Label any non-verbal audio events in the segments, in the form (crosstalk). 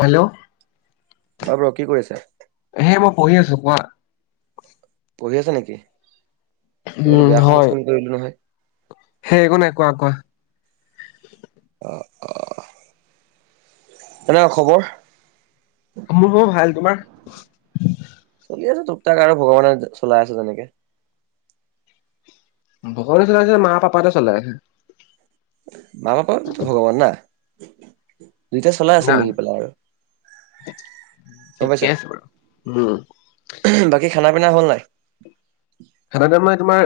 Hello অই bro কি কৰি আছা? সে, মই পঢ়ি আছো, কোৱা পঢ়ি আছা নেকি, কেৱলে উম বেয়া সময়ত হয়। ফোন কৰিলো নহয় সেই একো নাই, কোৱা-কোৱা অ, কেনে খবৰ? মোৰ বৰ ভাল, তোমাৰ এই তুক-তাক আৰু ভগৱানে চলাই আছে যেনেকে। ভগৱানে চলাই আছে নে, মা-পাপা হতে চলাই আছে মা-পাপাতো ভগৱান না। দুয়োটাই চলাই আছে মিলি পেলাই আৰু গম ঠিকে পাইছা আছে বাৰু, উম খানা-পিনা হ'ল নাই? সাধাৰণতে মই তোমাৰ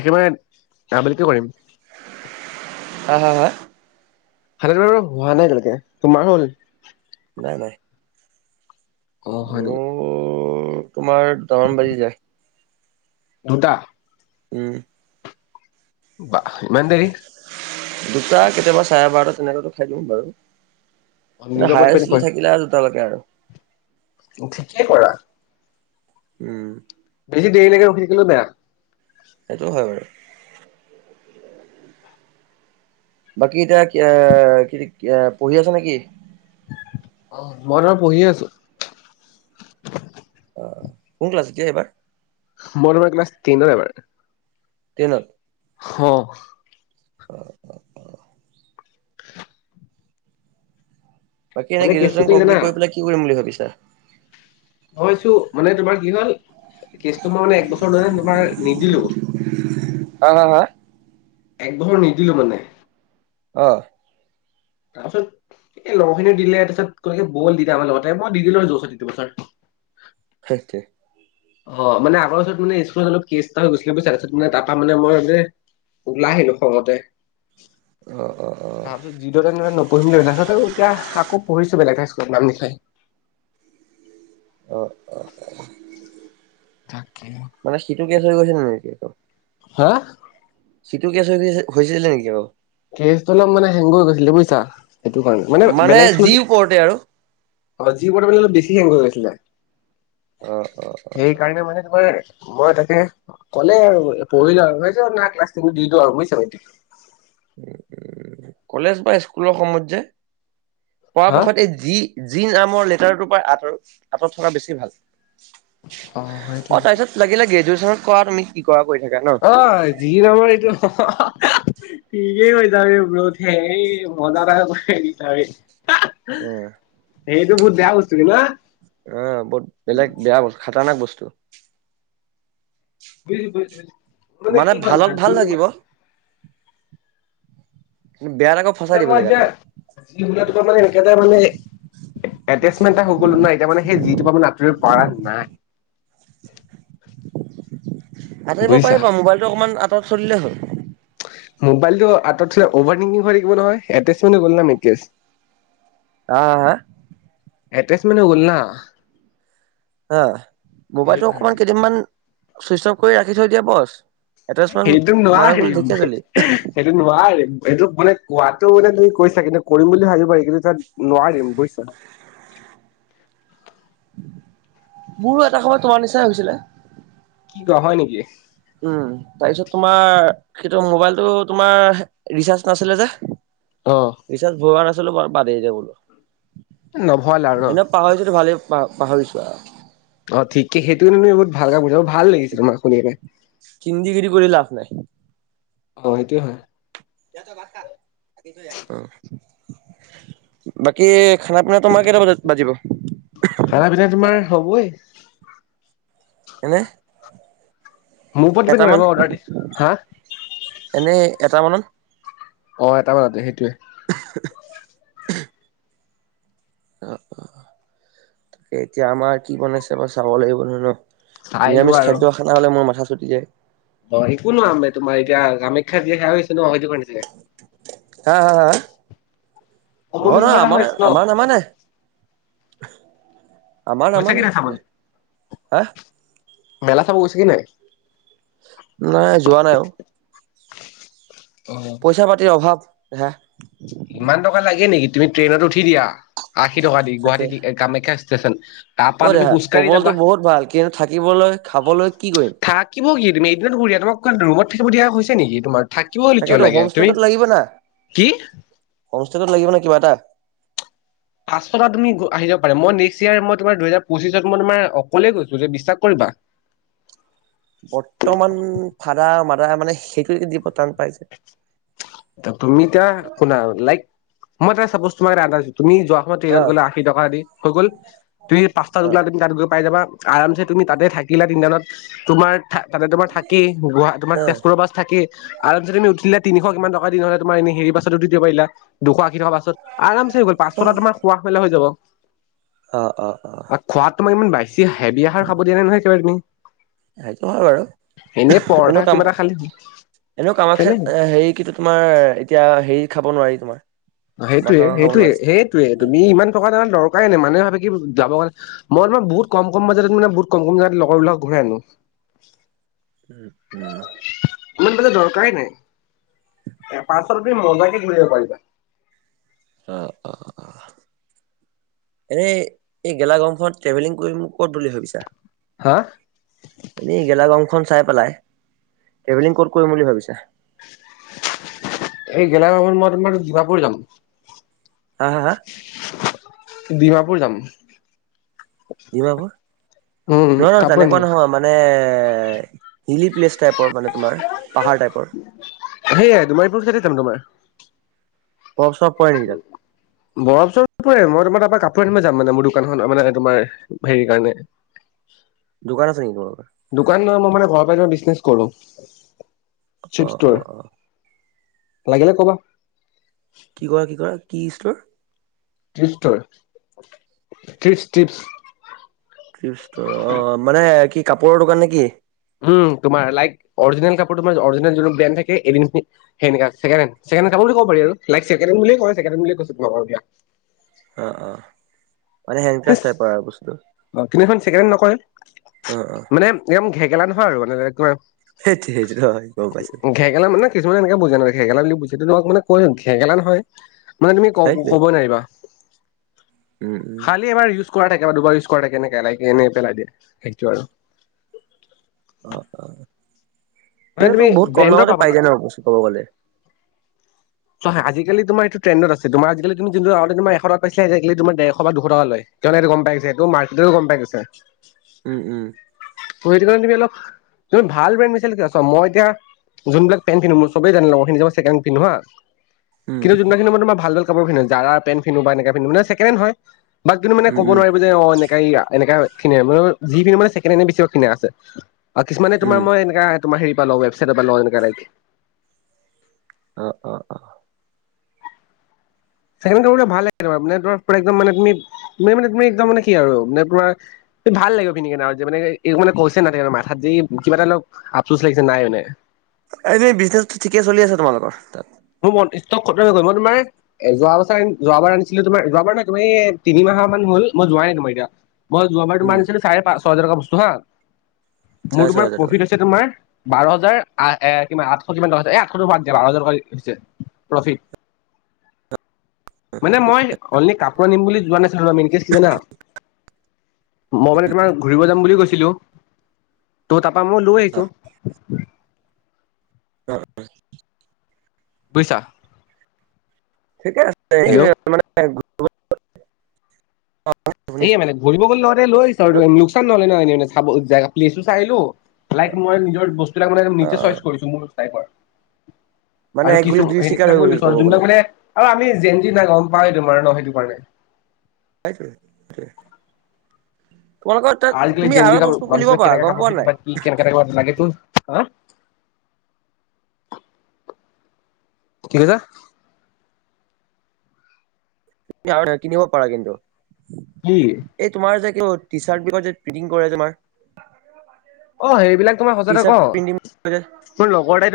একেবাৰে আবেলিটো কৰিম। আহ, হা-হা হাধ (unintelligible) হোৱা নাই তেনেকে, তোমাৰ হ'ল? নাই-নাই অহ, হয় নেকি উম তোমাৰ দহান বাজি যায়। দুটা উম বা ইমান দেৰি দুটা কেতিয়াবা চাৰে বাৰটা তেনেকাতে খাই দিম বাৰু এ নিজৰ ওপৰত ডিপেণ্ড হায়চলি কৰে থাকিলে আৰু দুটালৈকে আৰু ঠিকেই কৰা উম বেছি দেৰিলৈকে শুই থাকিলও বেয়া সেইটো হয় বাৰু বাকী এতিয়া এ কি পঢ়ি আছ নেকি অ মই তোমাৰ পঢ়িয়ে আছো অহ কোন ক্লাছ কি এইবাৰ মই তোমাৰ ক্লাছ টেনৰ এবাৰ টেনত অহ উম উম উ বাকী এনে মানে কেছটো গ্ৰেজুৱেচন কি জানা কমপ্লিট কৰি পেলাই কি কৰিম বুলি ভাবিছা হৈছো মানে তোমাৰ কি হল কেচ তো মানে এক বছৰ ধৰি তোমাৰ নিদিলো হা হা হা এক বখৰ নিদিলো মানে অ তাৰপিছত এই লগৰখিনি দিলে তাৰপিছত গতিকে বল দি দে আমাৰ লগতে মই দি দিলো জছত সিটোবছৰ সেইটোৱে অ মানে আগৰ ওচৰত মানে স্কুল অলপ কেছ এটা হৈ গৈছিলে তাৰপিছত মানে তাৰ পৰা মানে মই মানে ওলাই আহিলো খঙতে অ অ অ তাৰ পিছত যিদৰে তেনে নপঢ়িম বুলি ভাৱিছিলো দেখাত এতিয়া আকৌ পঢ়িছো বেলেগে স্কুলত নাম লিখে অহ অ তাকে মানে সিটো কেছ হৈ গৈছে নেকি আকৌ হা সিটো কেছ হৈ হৈছিলে নেকি বাৰু কেজটো অলপ মানে হেংগ হৈ গৈছিলে বুইছা সেইটো কাৰণে মানে বেলেগ স্কুল যি (unintelligible) ওপৰতে আৰু অ যি ব বেল বেছি হয় গৈ আছিলে (unintelligible) অ অ সেই কাৰণে মানে তোমাৰ মই তাকে ক'লে আৰু পঢ়িলো আৰু বুজিছ না ক্লাছ ট দিলো আৰু বুজিছা এতিয়া (unintelligible) উ কলেজ বা স্কুলৰ সময়ত যে হা? পৰাপক্ষত এই যি (unintelligible) যি নামৰ লেটাৰটোৰ পৰা আঁতৰ আঁতৰত থকা বেছি ভাল অ তাৰপিছত লাগিলে গ্ৰেজুৱেচনত কৰা তুমি কি (unintelligible) ন অ যি নমাৰ এইটো (unintelligible) ঠিকেই হৈ যওঁথেই ৰতে মজা এটা যওঁথেই (unintelligible) অ সেইটো বহুত বেয়া বস্তু ন আহ বহুত বেলেগ বেয়া বস্ত খাতনাক বস্তু (unintelligible) বুজু মানে কি ভালত কৰজ ভাল (unintelligible) লাগিব (unintelligible) বেয়াত আকৌ মানে ফচাই দিব মই জেগাতে এতিয়া উল মানে এনেকাটা মানে (unintelligible) এটেচমেণ্ট এটা হৈ গল নয় এতিয়া মানে সেই যিটো পৰা মানে আঁতৰিব পৰা নাই (inaudible) আঁতৰিব বুজিছা? পাৰিব মোবাইলটো অকমান আঁতৰত চলিলেই হ'ল (unintelligible) মোবাইলটো আঁতৰত থলে অভাৰংকিং হৈ থাকিব নহয় এটচ ম গল ন নেকজ (unintelligible) আহ হা এড্ৰেছ মানে গ'ল না হ মোবাইলটো অকমান সেইকাৰণে। কেইদিনমান চুইচ অফ কৰি ৰাখি থৈ দিয়া বছ এটাচমেণ্ট সেইটো মাৰা গ'ল নোৱাৰিম ঢেকীয়াজুলি সেইটো নোৱাৰিম এইটো মানে কোৱাত মানে তুমি কৈছা কিন্তু কৰিম বুলি ভাবিব পাৰি কিন্তু তাত নোৱাৰিম বুজিছা (unintelligible) মোৰো এটা সময়ৰ তোমাৰ নিচাই হৈছিলে (unintelligible) কি ক হয় নেকি উম তাৰপিছত তোমাৰ সেটো মোবাইলটো তোমাৰ ৰিচাৰ্জ নাছিলে যে অ (unintelligible) ৰিচাচ (unintelligible) ভৰুৱা নাচিলো হ বৰ বাদে য নভল আৰু ন বলো এনে পাহৰিছোতো ভালেই প পাহৰিছো আৰু (unintelligible) অ ঠিকে সেইটোকেই বহুত ভালকৈ বুজা ভাল লাগিছিল তোমাক শুনি (unintelligible) কিন্দিগিৰি কৰি লাভ নাই (unintelligible) অ সেটোয়ে হয় বাকি খানা পিনা তোমাৰ কেইটা বজাত বাজিব (unintelligible) খানা পিনা তোমাৰ হ'বই এনেই মোৰ ওপৰত দিবি নোৱাৰিব অৰ্ডাৰ দি হা (unintelligible) এনেই এটামানত অ এটা মানতে সেইটোয়ে (inaudible) অ অ তাকে এতিয়া আমাৰ কি বনাইছে বাৰ চাব লাগিব নহয় ন চাই (unintelligible) লোৱা নিৰামিষ আৰু খাদ্য খানা হলে মোৰ মাথা চুটি যায় (unintelligible) অ এই কোন নো আম তোমাৰ এতিয়া কামাখ্যা যেতিয়া খেয়া হৈছে ন দোকান চাগে (unintelligible) (unintelligible) হা হা হা নহয় অম্বুবাচী নহয় মেলা আমাৰ হৈ আছে ন আমাৰ নামানে আমাৰ গৈছা কি নামানে নাই চাবলে হা মেলা চাব গৈছা কি নাই যোৱা নাই আৰু নাই অ পইচা পাতিৰ অভাৱ হে ইমান টকা লাগে নেকি তুমি ট্ৰেইনত উঠি দিয়া আশী টকা দি তাকে গুৱাহাটী কামাখ্যা (unintelligible) ষ্টেচন। তাৰ পৰা অ তুমি দেহাত খোজকাঢ়ি কবলতো যাবা বহুত ভাল কিন্তু থাকিবলৈ খাবলৈ কি কৰিম (unintelligible) থাকিব কি তুমি এইদিন ঘ দা তম ৰুত থাকিব দিয়া হৈছে নেগি তোমাৰ (unintelligible) থাকিব বুলি কিয় তাকেতো লাগে হোম তুমি কি? কমষ্টেটত লাগিব নে কিবা এটা। পাঁচ কা তুমি আহিব প মই নে্সট ইয়াৰ মই তাৰ দুহোৰ পঁচিছত মই তোমাৰ অকলে গৈ যে বিশ্বাস। বাহ্। বৰ্তমান ফাদাৰ মাদাৰ মানে সেইটো দ প তান ত তুমি তেওঁ কুনা লাইক মই ত সাপ'জ তোমাক ৰান্ধা তুমি যোৱা সময় অ ট্ৰেইনত গ'লে আশী টকা দি হৈ গ'ল তুমি পাঁচটাত অ গলা তুমি তাত গৈ পাই যাবা আৰামছে তুমি তাতে থাকিলা তিনি দানত তোমাৰ তাতে তোমাৰ থাকি গ তোমাৰ তেজপুৰৰ বাছ থাকি। তুমি উঠিলে তিনিশ কিমান টকা দি নহলে তোৰ এনে হেৰি বাছতো দি দিব পাৰিলা দুশ ৰাকি থকা পাছত আম চে হৈ গল পাছত তোমাৰ খুৱাহ মেলা হৈ যাব। অঁ অঁ অঁ। তোক ইমান বাইছ হেভি আহাৰ খাব দিয়া নহয়েইবাৰ তু। সেইতটো হয় এনেই বাৰু পৰঠা এনে কাম। কিবা এটা খালি এনে কেনেকে কামাখ্যাত হেৰি কি তোমাৰ এতিয়া হেৰি খাব নোৱাৰি তোমাৰ মাছ সেইটোৱেই, মাংস খাব সেইটোৱেই, নোৱাৰি সেইটোৱেই তুমি ইমান টকা এ দৰকাৰ--' ইনে মানুহে ভাবে কি যাবণে মই ম বহুত কম কম বাজাৰ মান বহুত কম কম বজ লগৰ লগত ঘূৰাই আনো। উম। ইমান বলে দৰকাৰাই নাই এ পালপ মজাকে ঘূৰিব পাৰিবা। অঁ অঁ অঁ। এনে এই গেলা গৰমখনত ট্ৰেভেলিং কৰিম কত বুলি ভাবিছা? হা এনেই গেলা গৰম খন চাই পেলাই ট্ৰেভেলিং কত কৰিম বুলি ভাবিছা? এই গেলা গৰমত মই তোমাৰ ডিমাপুৰ যাম। হাঁ হাঁ হাঁ? ডিমাপুৰ যাম। ডিমাপুৰ? উম নহয় নহয় কাপোৰ তেনেকুৱা আনিব নহব মানে এ হিলী প্লেচ টাইপৰ মানে তোমাৰ। পাহাৰ টাইপৰ। সেইয়াই ডিমাপুৰ ছাইডতে যাম তোমাৰ। বৰফ চৰফ পৰে নেকি তাত? বৰফ, চৰফ নপৰে মই তোমাৰ তাৰ পৰা কাপোৰ আনিব যাম মানে মোৰ দোকানখনৰ মানে তোমাৰ হেৰিৰ কাৰণে দোকান আছে নেকি তোমাৰ? দোকান নহয় মানে ঘৰৰ মই তোমাৰ বিজনেছ কৰো। চিপ অঁ ষ্টৰ অঁ অঁ। লাগিলে ক'বা। কি কৰা কি কৰা কি ষ্টৰ? ট্ৰিপ ষ্টৰ, ট্ৰিছ ট্ৰিপছ। ট্ৰিপছ ষ্টৰ অঁ মানে, কি কাপোৰৰ দোকান নে কি? উম তোমাৰ লাইক অৰিজিনেল কাপোৰ তোমাৰ অৰিজিনেল যোনটো ব্ৰেণ্ড থাকে এডিছ, সেনেকা ছেকেণ্ড হেণ্ড। ছেকেণ্ড হেণ্ড, কাপোৰ বুলি ক'ব পাৰি আৰু লাইক ছেকেণ্ড হেণ্ড বুলিয়ে কয় ছেকেণ্ড হেণ্ড বুলিয়ে কৈছো লগৰ বিলাক অঁ অঁ। কিন্তু এইখন ছেকেণ্ড হেণ্ড, নকয়। অ অ মানে একদম ঘেগেলা নহয় আৰু মানে একেবাৰে সেইটো সেইটো হয় গম পাইছো ঘেকেলা মানে কিছুমান এনেকে বুজে নহয়। ঘেগেলা বুলি জোনটো তোমাক মানে কয় ঘেগেলা নহয় মানে তুমি সেইটোৱে ক'ব নোৱাৰিবা। উম উম। খালি এবাৰ ইউজ কৰা থাকে। এবাৰ দুবাৰ ইউজ কৰা থাকে কেনেকে এনেই পেলাই দিয়ে সেইটো আৰু। অঁ অঁ। মানে তেন্তে তুমি তোৰ বহুত কম ব্ৰেণ্ডৰ দামতে পাবা পাই যায় ন বস্তুবোৰ কব গ'লে? চোৱা হা আজিকালি তোমাৰ এইটোৰ ট্ৰেন্ডত আছে, তোমাৰ আজি কালি যোনটো এশ টকাত পাইছিলা এক্জেকলী ডেৰশ বা দুশ টকা লয়। গম পাই গৈছে এইটো মাৰ্কেটতো গম পাই গৈছে। উম উম। ত সেইটো কাৰণে তুমি অলপ তুমি ভাল ব্ৰেণ্ড বিছাৰিলে কি হয় চোৱা মই এতিয়া যোনবিলাক পেট পিন্ধো মই চবেই জানে লগৰখিনিও যানে মই ছেকেণ্ড হেণ্ড পন্ধো হা। উম, কিন্তু যোনদিনাখনি মই তোৰ ভাল ভাল কাপোৰ পিন্ধো জাৰা পেণ্ট পিন্ধো বা এনেকা পিন্ধো ছেকেণ্ড হেণ্ড হয়। বা কিন্তু মানে উম, ক'ব উম, নোৱাৰিব যে অ এনেকা ই এনেকা কিনে মানে যিখিনি মানে ছেকেণ্ড হেণ্ডে বেছি ভাগ কিনা আছে আৰু কিছুমানে তোমাৰ উম, মই এনেকা তোমাৰ হেৰি পৰা‌ লওঁ ৱেবছাইটৰ পৰা লওঁ এনেকা ডাইৰেক্ট। অ অ অ। ছেকেণ্ড হেণ্ড কাপোৰ বিলাক ভাল আহে কেতিয়াবা মানে তোমাৰ পোৰা একদম মানে তুমি তুমি মানে তুমি একদম কি আৰু মানে পোৰা ভাল লাগিব পিন্ধিকিনে আৰু যে মানে মানে কৈছে না ত মাথাত যে কিবা এটা অলপ আপচোচ লাগিছে নাই মানে। এনেই বিজনেছটো ঠিকে চলি আছে তোমালোকৰ তাত? মোৰ মন ষ্টক খতম হৈ গল, মই তোমাৰ এ যোৱা বছৰ যোৱাবাৰ আনিছিলো তোমাৰ যোৱাবাৰ নাই তুমি তিনি মাহ মাহ মান হ'ল মই যোৱাই নাই মই এতিয়া। মই যোৱাবাৰ তোমাৰ উম, আনিছিলো চাৰে পাঁচ ছয় হাজাৰৰ টকা বস্তু হাঁ। মোৰ চাৰে ছয় তোমাৰ হাজাৰ টকাৰ প্ৰফিট হৈছে তোমাৰ বাৰ হাজাৰ আহ কিমান আঠশ কিমান টকা হৈছে এ আঠশ টো বাদ দিয়া বাৰ হাজাৰ টকা হৈছে প্ৰফিত মানে মই অনলি কাপোৰ কাপোৰ আনিম বুলি যোৱা নাছিলোঁ আমি ইনকেছ কি জানা। মই মানে তোমাৰ ঘূৰিব যাম বুলি গৈছিলো ত তাৰপৰা মই লৈ আহিছোঁ। অঁ অঁ। বৈছা ঠিকে আছে এই মানে এ শুনিছিলোঁ। মানে ঘূৰিব গলে লওতে লৈছ আহিছোঁ লোকচান নহলে ন এনে চাব জা প্লেচো চাই আহিলোঁ লাইক অ', মই নিজৰ বস্তুবিলাক মানে নিজে অ', চইচ কৰিছো মোৰ টাইপৰ মানে আৰু এক কিছু গুলিত দুই সে চিকাৰ কিয় হৈ গ'ল পিছত ক'ব গ'লে যোনবাক মানে আৰু আমি জেনজি নাই গম বাই ন তোমাৰ ন সেইটো কাৰণে সেইটোৱে সেইটোৱে তোমালোকৰ তাত আজিকালি তুমি আৰু গেনজি কাপোৰ বস্তু খুলিব বানিছুৱেত পাৰা কেনেকে গম কাপোৰ পোৱা পিন্ধি নাই বা কি কেনেকুৱা কাপোৰ কি কেনে টাইপৰ লাগে তোৰ হা কি কলা কিনিব পাৰা কিন্তু কি এই তোমাৰ যে টি চাৰ্ট বিগৰ যে ফিটিং কৰে তোমাৰ অ সেইবিলাক তোমাৰ টি সচাতে ক চাৰ্ট প্ৰিন্টিং কৰে যে মোৰ লগৰ এটাই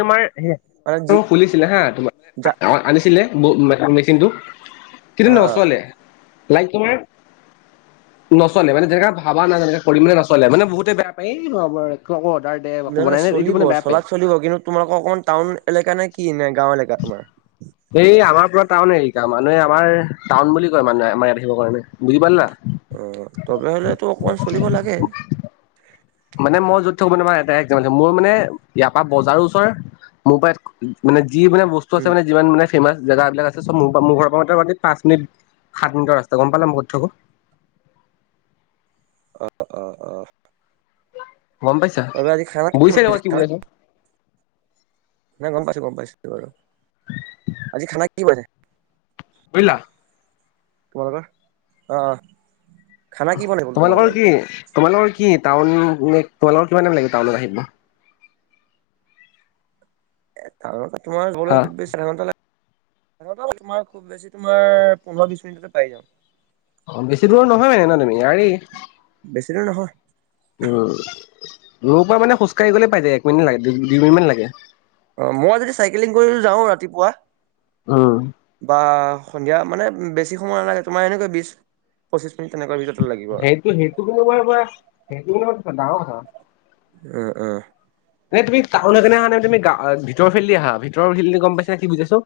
মানে যি তোমাৰ খুলিছিলে হা যা তোমাৰ আনিছিলে মেচিনটো কিন্তু অ', অ'। নচলে লাইক তোমাৰ নচলে মানে যেনেকা ভাবা যায় যেনেকৈ কৰিম নচলে মানে বহুতে বেয়া পায় অৰ্ডাৰ দে আকৌ নাই নাই বনাই নে এইটো চলিব মানে বেয়া পায়। চলাত চলিব কিন্তু তোমালোকৰ অকমান টাউন এলেকা নে কি ন এইই আমাৰ পৰা টাউন এৰিকা মানুহে আমাৰ টাউন বুলি কয় মানুহে আমাৰ ইয়াত আহিব কাৰণে বুজি পালি না অ তবে হলেতো অকমান চলিব লাগে মানে মই য'ত থকো (unintelligible) এই দাৰেক এ মোৰ মানে ইয়াৰ পৰা বজাৰৰ ওচৰ মোৰ পৰা এয়াত মানে যি মানে বস্তু উম, আছে মানে যিমান মানে ফেমাচ জেগা বিলাক আছে চব মোৰ মোৰ ঘৰ পৰা মোটামোটি পাঁচ মিনিট সাত মিনিটৰ ৰাস্তা গম পালা মই কত থাকো অ অ অ গম পাইছা বুজিছে নে মই বনাইছে কি খানা? বুজাই আছো নাই গম পাইছো গম পাইছো বাৰু আজি খানা কি বনাইছে বুজিলা তোমালোকৰ অ অ খানা কি বনাই বোলো তোমালোকৰ আজি? কি তোমালোকৰ কি টাউনলে তোমালোকৰ কিমান টাইম লাগিব টাউনত আহিব টাউনৰ পৰা তোমাৰ ঘৰলে হা খুব বেছি আধাঘণ্টা লাগে। (unintelligible) তোমাৰ খুব বেছি তোমাৰ পোন্ধৰ বিছ মিনিটতে পাই যাওঁ। অ' বেছি দূৰৰ নহয় মানে ন তুমি ইয়াৰেই। বেছি দূৰ নহয় উম, মোৰ পৰা মানে খোজকাঢ়ি গলে পাই যায় এক মিনিট লাগে দু - দুই মিনিট মান লাগে। অ' মই যদি চাইকেলিং কৰি যাওঁ ৰাতিপুৱা, উম বা সন্ধিয়া মানে বেছি সময় নালাগে তোমাৰ এনেকৈ বিছ পঁচিছ। সেইটো - সেইটো কিন্তু (unintelligible) ডাঙৰ কথা। উ উ। নে তুমি টাউন পিনে আহা নে তুমি গা ভিতৰ ফেলেদি আহা ভিতৰফেলদি গম পাইছা নে কি বুজাইছোঁ?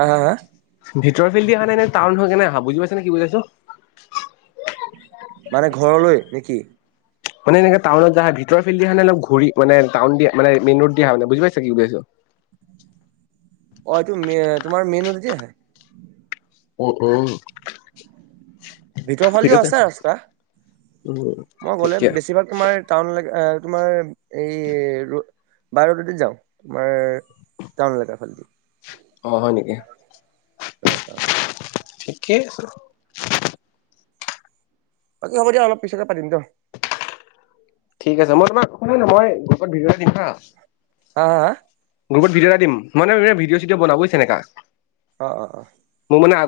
আ হা হা? ভিতৰৰ ফেলদি আহা নেনে টাউন হৈ কেনে আহা? বুজি পাইছা নে কি বুজাইছোঁ? মানে ঘৰলৈ নে কি? মানে এনেকে টাউনত যে আহে, ভিতৰৰ ফেলদি আহা নেনে ঘুৰি মানে টাউন দি মানে মেইন ৰোড দি আহা বুজি পাইছা কি বুজাইছো? অ' এইটো মে তোমাৰ মেইন ৰোড দি আহে। উ উম। ভিতৰ ফালদিও আছে ৰাস্তা উম মই গ'লে ঠিকে বেছিভাগ তোমাৰ টাউন লৈকে অ তোমাৰ এই ৰ - বাই ৰডেদি যাওঁ তোমাৰ টাউন এলেকা ফাল দি। অ' হয় নেকি? অ' অ'। থিকে আছে। বাকী হ'ব দিয়া অলপ পিছতে পাতিম দ। ঠিক আছে মই তোমাক শুনা না মই গ্ৰুপত ভিডিঅ' এটা দিম হা। হা হা হা? গ্ৰুপত ভিডিঅ' এটা দিম মানে (unintelligible) ভিডিঅ' চিডিঅ' বনাব (unintelligible) অ' অ' অ'।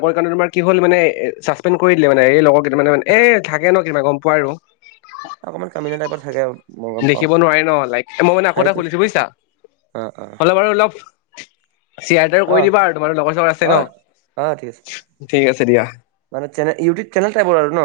কয় কাৰণে তোমাৰ কি হল মানে চাচপেণ্ড কৰি দিলে মানে এই লগৰ কেটামানে মানে এ থাকে ন কিবা গম পোৱা আৰু। অকণমান কামিনা টাইপত থাকে মই গম পাওঁ দেখিব নোৱাৰে ন' লাইক মই মানে আকৌ এটা সেইটো খুলিছোঁ বুইছা? অ'। অ হ'লে বাৰু অলপ চেয়াৰ তেয়াৰ অ কৰি দিবা আৰু তোমাৰো লগৰ চগৰ আছে অ ন'। অ' ঠিক আছে। ঠিক আছে দিয়া মানে তেনে - ইউটিউব চেনেল টাইপৰ আৰু ন?